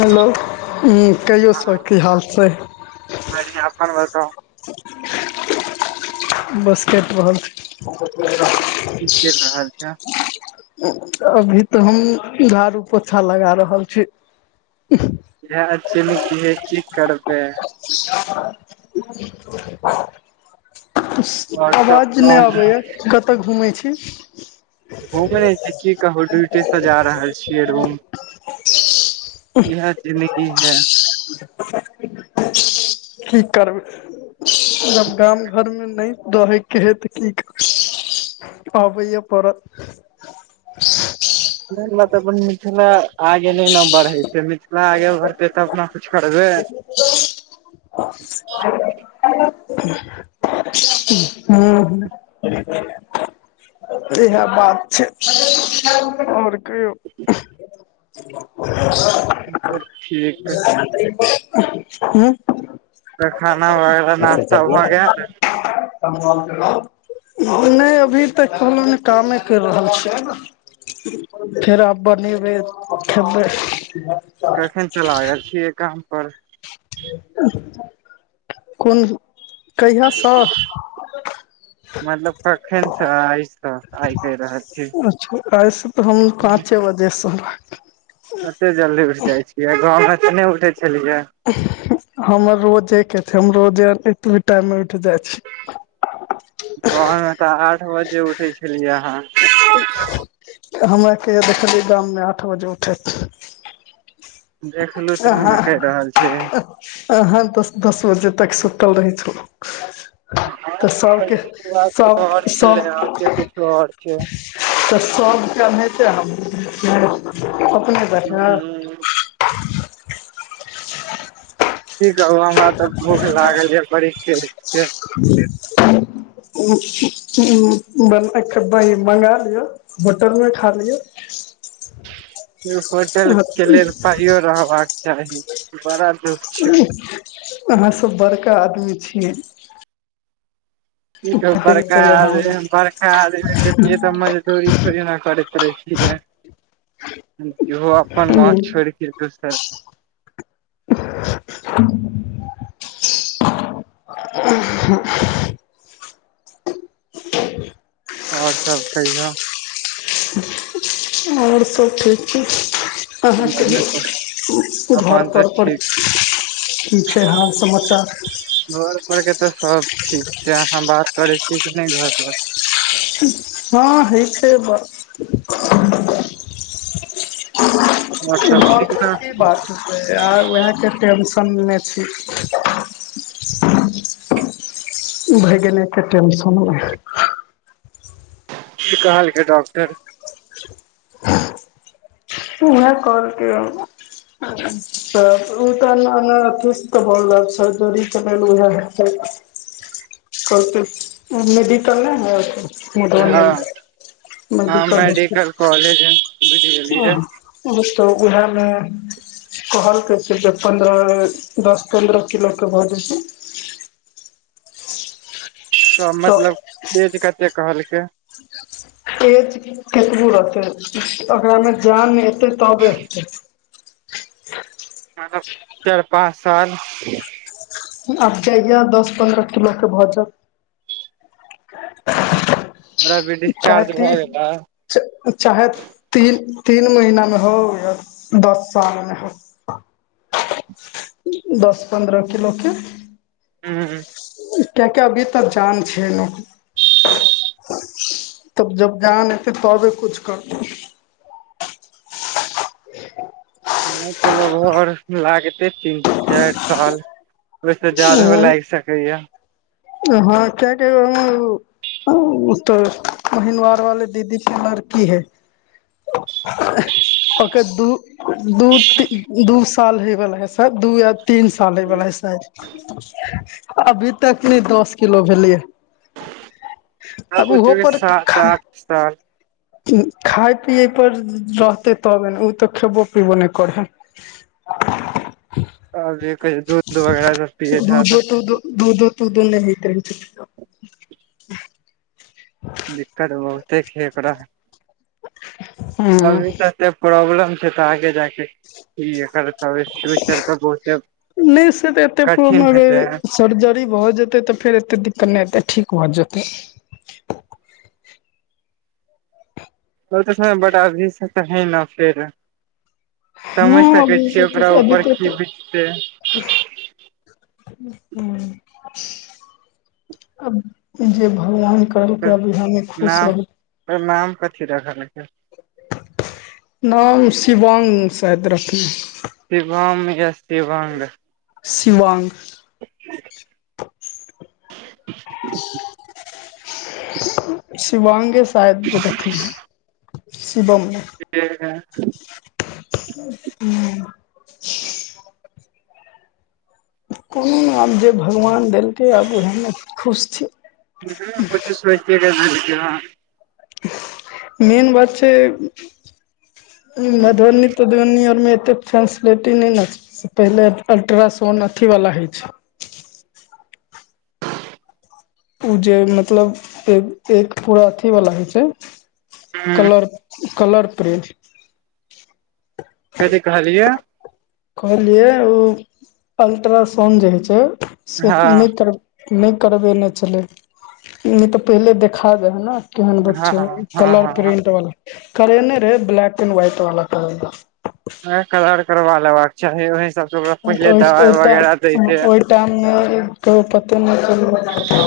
Hello कहियौ sir हँ की हाल छै बढ़िया अपन बताउ। बस कटि रहल छै। की चलि रहल छै अभी तऽ हम झाड़ू पोछा लगा रहल छी। इएह जिंदगी ए की करबै। [unintelligible] [unintelligible] [unintelligible] आओर सब आवाज नहि गाँव आबैए कतय घुमै छी। घुम नहि छी की कहू ड्यूटी सऽ जा रहल छियै रूम इएह जिन्दगी है। की करबै सब काम नहि देके हे तऽ की कर आबैया पड़त तऽ अपन मिथिला आगे नहि ने बढ़ै छै मिथिला आगे बढ़ते तऽ अपना कुछु करबै [unintelligible] हू हू इएह बात छै आओर कहियो ठीक हू तऽ खाना वगैरह नाास्ता भऽ गेल नहि अभी तऽ कहलहु ने कामे करि रहल छियै खाइर आब बनीबे खबे कखन सऽ लागल छियै काम पर कोन कहिया सऽ मतलब कखन सऽ आइसँ आइ कहि रहल छी ऐस तऽ हम पाँचे बजे से एते जल्दी उठ जाइ छियै गाँवमे त नहि उठे छलियै हमर रोजेके छै हम रोजे एतबी टाइममे उठि जाइ छी गाँवमे तऽ आठ बजे उठै छलियै अहाँ [unintelligible] हमरा कहिया देखलियै गाममे आठ बजे उठैत देखलू तब अहाँ नऽ कहि रहल छीियै अहाँ तऽ दस दस बजे तक सुतल रहै छलू तऽ सभके सभ आओर छलै आके सभ कुछो आओर छै ह तऽ सभके अहनाइतेअपने हू की कहू हमरा तऽ भूख लागल यऽ बड़ी केसके [unintelligible] [unintelligible] मंगा लिअ होटल मऽ खा लियऽ होटल कऽ लेल पाइयो रहबाक चाही बड़ा दुःख छै की अहाँ सब बड़का आदमी छियै बड़का अहाँ आदमी बड़का आदमी रहतै तऽ मजदूरी थोड़ी नऽ करेत रहतिये जेहो अपन गाँव छोड़िक दोसर [unintelligible] [unintelligible] आओर सब कहियो आओर सभ ठीक छै अहाँ कहियो घर अपन तऽ तरपर ठीक की छै हाल समाचार घर पर के तऽ सब ठीक छै अहाँ बात करे छीिय कि नहि घर पर हँ होई छै बात और सब ठीक घर ने के बात आ वएहके टेंशन मऽ छी भैगने कऽ टेंशन मे की कहलकै डॉक्टर उहाय कहलके हन त ओ तऽ [unintelligible] कत मेडिकल नहि हेयत मधुबनी हँ मेडिकल हॉस्पिटल कॉलेज गेलियै [unintelligible] उएहमे कहलके जे पन्द्रह दस पन्द्रह किलो कऽ भऽ जाइ थिन सब मतलब ऐज कते कहलकै [unintelligible] ऐज केतबो रहतै एककरामे जान एतै तबे हेतै मतलब चारि पाँच साल आब जाइया दस पन्द्रह किलो कऽ भऽ जात ओरा भी चाहे डिस्चार्ज भए गेला ती चाहे तीन तीन महीनामे हो या दस साल मे हो दस पन्द्र किलो के हूँँ किआकि अभी तऽ जान छै न [unintelligible] तब जब जान एतै तबे कुछ करतै नै तऽ घर लागतै तीन चारि साल ओहिसे जारो लाएग सकैया हँ [unintelligible] उ तऽ महिनवार वाले दीदी के लड़की है [inaudible] ओकर दू दू दू साल हयवला है दू या तीन साल होई वाला है साद अभी तकनै दस किलो भेलैय अब उहो पर स [unintelligible] खाय पियए पर रहतै तबे न उ तऽ खेबो पीवो नै करै है आ जे क [unintelligible] दूधो तूदो दूधो दूधो तूदो नै हैत रहै छै ह [inaudible] दिक्कत बहुते खे एकड़ा हूँ। अभी स एते प्रॉब्लम छै तऽ आगे जाके तब ई फ्यूचर के बहुते नहि से तऽ एते कठिन प्रॉब्लम अगर हेतै सर्जरी भऽ जेतै तऽ फेर एते दिक्कत नै एतै ठीक भऽ जेतै ओ तऽ बट अभी स त है न फेर समैझ हँ सकै अभी छियै ओकरा ऊपर की बितते अचछा [unintelligible] अब जे भगवान करलकै अभी हमे खुश नाम रहू पर नाम कथी रखलकै नाम शिवांग सैद रखने शिवांम यसती बंद सिवान्ग [inaudible] [inaudible] शिवांगे शायद रखने है शिवम नै जी [unintelligible] हूँ कोनो नै आब जे भगवान देलकै आब ओएमे खुश छी ह किछु सोचे क [unintelligible] मेन बात छै मधुबनी तधुबनी आओर मे एते फैसिलिटी नै ने छै से पहिले अल्ट्रासाउण अथीवला होइ छै ऊ जे मतलब एक एक पूरा अथी वला होइ छै हँ कलर कलर प्रिंट कथी कहलिय कहलियै ओ अल्ट्रासाउंड जे होइ छै से हँ नै कर नै करबेने छलै नै तऽ पहिले देखा जाय है न केहन हँ बच्चा हँ कलर हँ प्रिंट वला करेने रहै ब्लैक एंड व्हाइट वला करेने कलर करबा लेबाक चाही ओहि हिसाब सँ ओकरा पहिले दबाई वगैरह दैतै टाउन मे कहियो पते नय चलले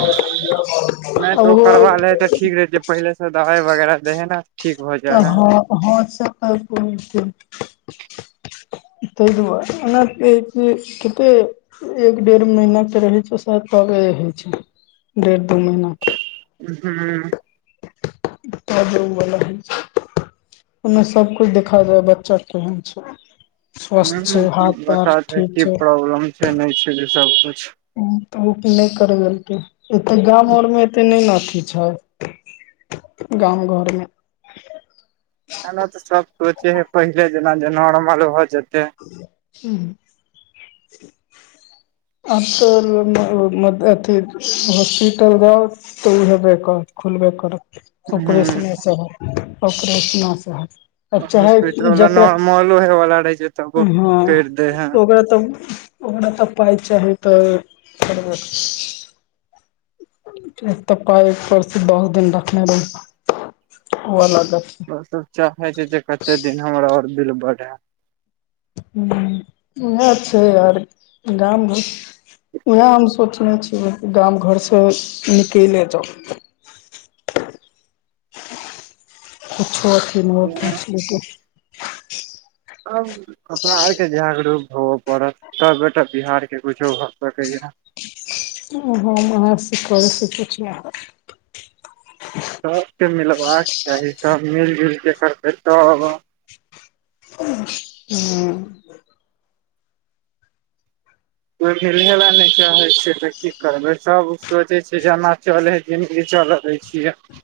नय तऽ ओ करबा लै है तऽ ठीक रहतै पहिलेसँ दवाइ वगैरह दै हैय न तऽ हँ हँ से तऽ बुझै छिये तै दुआरे ओना [unintelligible] कते एक डेढ़ महीना तऽ रहै छै साइद तबे होइ छै डेढ़ दू महीना केँ हुँ तब उ वला होइ छै ओय मे सब कुछ देखा रहै बच्चा केहेन छै हुँ- स्वस्थ छै हाथ हुँ पैर बता दै ठीक की छै प्रॉब्लम छै नै छै जे सब कुछ हुँ तऽ उ नय करवेलकै एतऽ गाम अर मे एते नै नऽ अथी छै गाम घर मे एना तऽ सब सोचै हेय पहिले जेना जे नॉर्मल भऽ जेतै उहूँ अतौ मे मद अथी हॉस्पिटल जाउ तऽ उ हेबै करत खुलबे करत ऑपरेशने ह सऽ हैत ऑपरेशनो सऽ हैत आब चाहे जकरा जेहो होइ वला रहै छै तबो हँ करि दे है ओकरा तऽ आइमे तऽ पाइ चाही तऽ करबे एक तऽ पाई ऊपर सऽ दस दिन रखने रह ओ अलग गप ओ सब चाहै छै जे कते दिन हमरा आउर बिल बढ़ै हुँ उहै छैय आउर गाम घर उहै हम सोचने छियै गाम घरसँ निकैले जाउ कुछो अथि नैय हइ फेसलिटी आब अपना आरके जागरूक होबऽ पड़त तबेटा बिहार केँ कुछो भऽ सकैय ओ हम अहाँ से करैय सँ कुछ नय हैत सबके मिलबाक चाही सब मिल जुइल केँ करतै तब हुँ कोई मलहे लऽ नय चाहे छै तऽ की करबै सब सोचै छै जेना चलै हइ जिनगी चलऽ दै छियै [inaudible]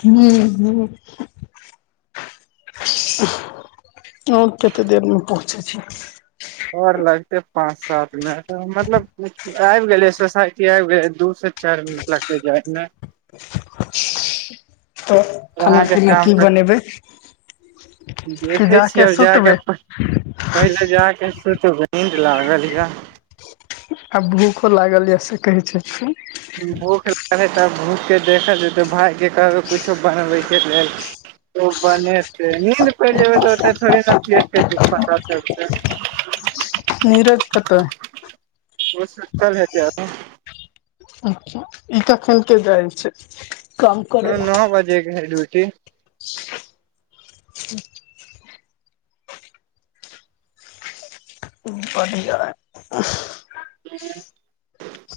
हुँ - हुँ आब कत्ते देर मे पहुँचै छी आओर लगतै पाँच सात मिनट मतलब आइब गेलियै सोसाइटी आइब गेलियै दू सँ चाइर मिनट लागतै जाइ मे तऽ खाना अहाँके पीना काम की बनेबै कि देखै छियै जाके आब जा कऽ सुतबै पै पहिले जै कऽ सुतबै नींद लागल य आब भूखो लागल य से कहै छथिन भूख लागल यऽ तब भूख केँ देखल जेतै भाय कऽ कहबे कुछो बनबै कऽ लेल उ बने निंद पैर जेबै तऽ ओतऽ थोड़े नऽ पेट छैय से पता चलतै निरज कतअ ओ सुतल हेते अच्छा ई तखन के दाइल छै काम करे कहलू ला नओ बजेके है ड्यूटी बढ़िया आह [unintelligible]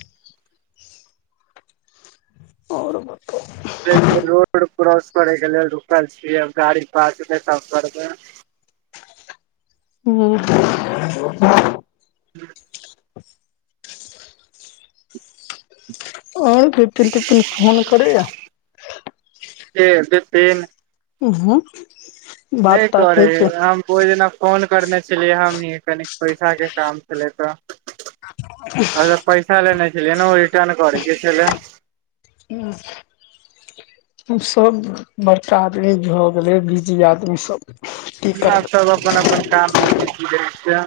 आओर बताउ रोड क्रॉस करे कऽ लेल रुकल छी गाड़ी पास एतय तब करबए हू [unintelligible] और बिपिन तिपिन फोन करए या के बिपिन हू नए करै हे हम ओय जेना फोन करने छलियै हमहि कनी पैसा कऽ काम छलै तऽ [unintelligible] अ पैसा लेने छलै नऽ ओ रिटर्न करो के छलय अच्छा सब बड़का आदमी भऽ गेलै बिजी आदमी सब की सब करबै तऽ अपन अपन काम मे बिजी रहिय छियै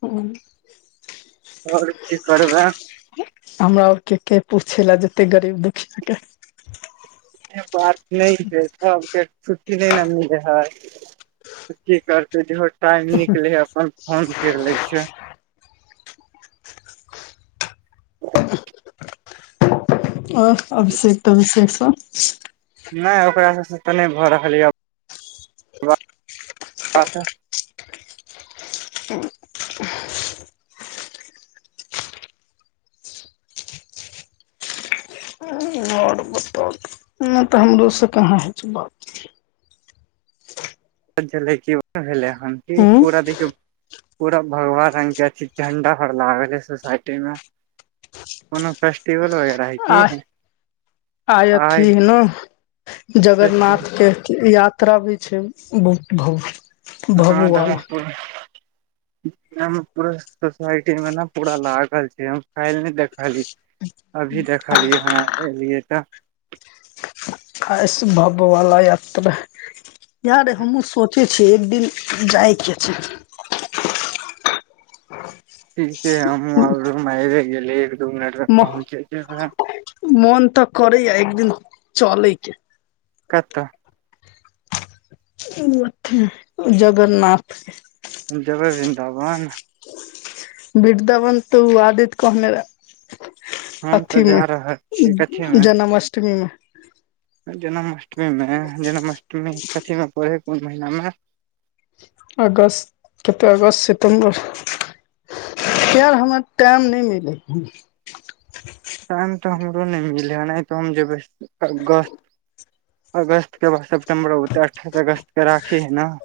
हू आओर की करबै हमरा और के के पूछै लऽ जते गरीब दुखिया के शे बात नहि है सबके छुट्टी नहि नऽ मीले हइ की करते जेहो टाइम निकले हे अपन फोन केर ले छय आउ अभिषेक तऽ तभिषेक सब नहि ओकरा सबसँ तऽ नहि भऽ रहल यऽ बात ओर बताऊ नए तऽ हमरो सऽ कहाँ हो छै बात कत जे भेलै हन कि हूँ पूरा देखियऔ पूरा भगवा रंग के झण्डा हर लागल यऽ सोसाइटी में कोनो फेस्टिवल वगैरा है की आय अथि आइ ऐह नऽ जगन्नाथ के या यात्रा भी छै भो भो हँ दारकपूर हम पूरा सोसाइटी मे नऽ पूरा लागल छै हम काईल नहि देखली अभी देखलियै हन एलियै तऽ अस भव वाला यात्रा यारे हमहुँ सोचे छि कि एक दिन जाइके छै ठीके हे हमहू आईबेगेली एक दू मिनट मे पहुँचे जेबई मोन तऽ करया एकदिन चलेके कतऽ ओतय जगरन्नाथ जबै बिन्दाबन बिन्दाबन तऽ उ आदित कहने रहैय हम तऽ अथी जा मे रहल छियै कथी मे जन्माष्टमी मे जन्माष्टमी मे जन्माष्टमी कथी मे पड़े हऽ कोन महिना मे अगसट कतऽ अगसत सितम्बर यार हमरा टाइम नहि मिलै टाइम तऽ हमरो नहि मिले हऽ ओनहि तऽ हम जेबै गस्त अगस्त के बाद सेप्टम्बरऽ अठाइस अगस्त के राखी है नऽ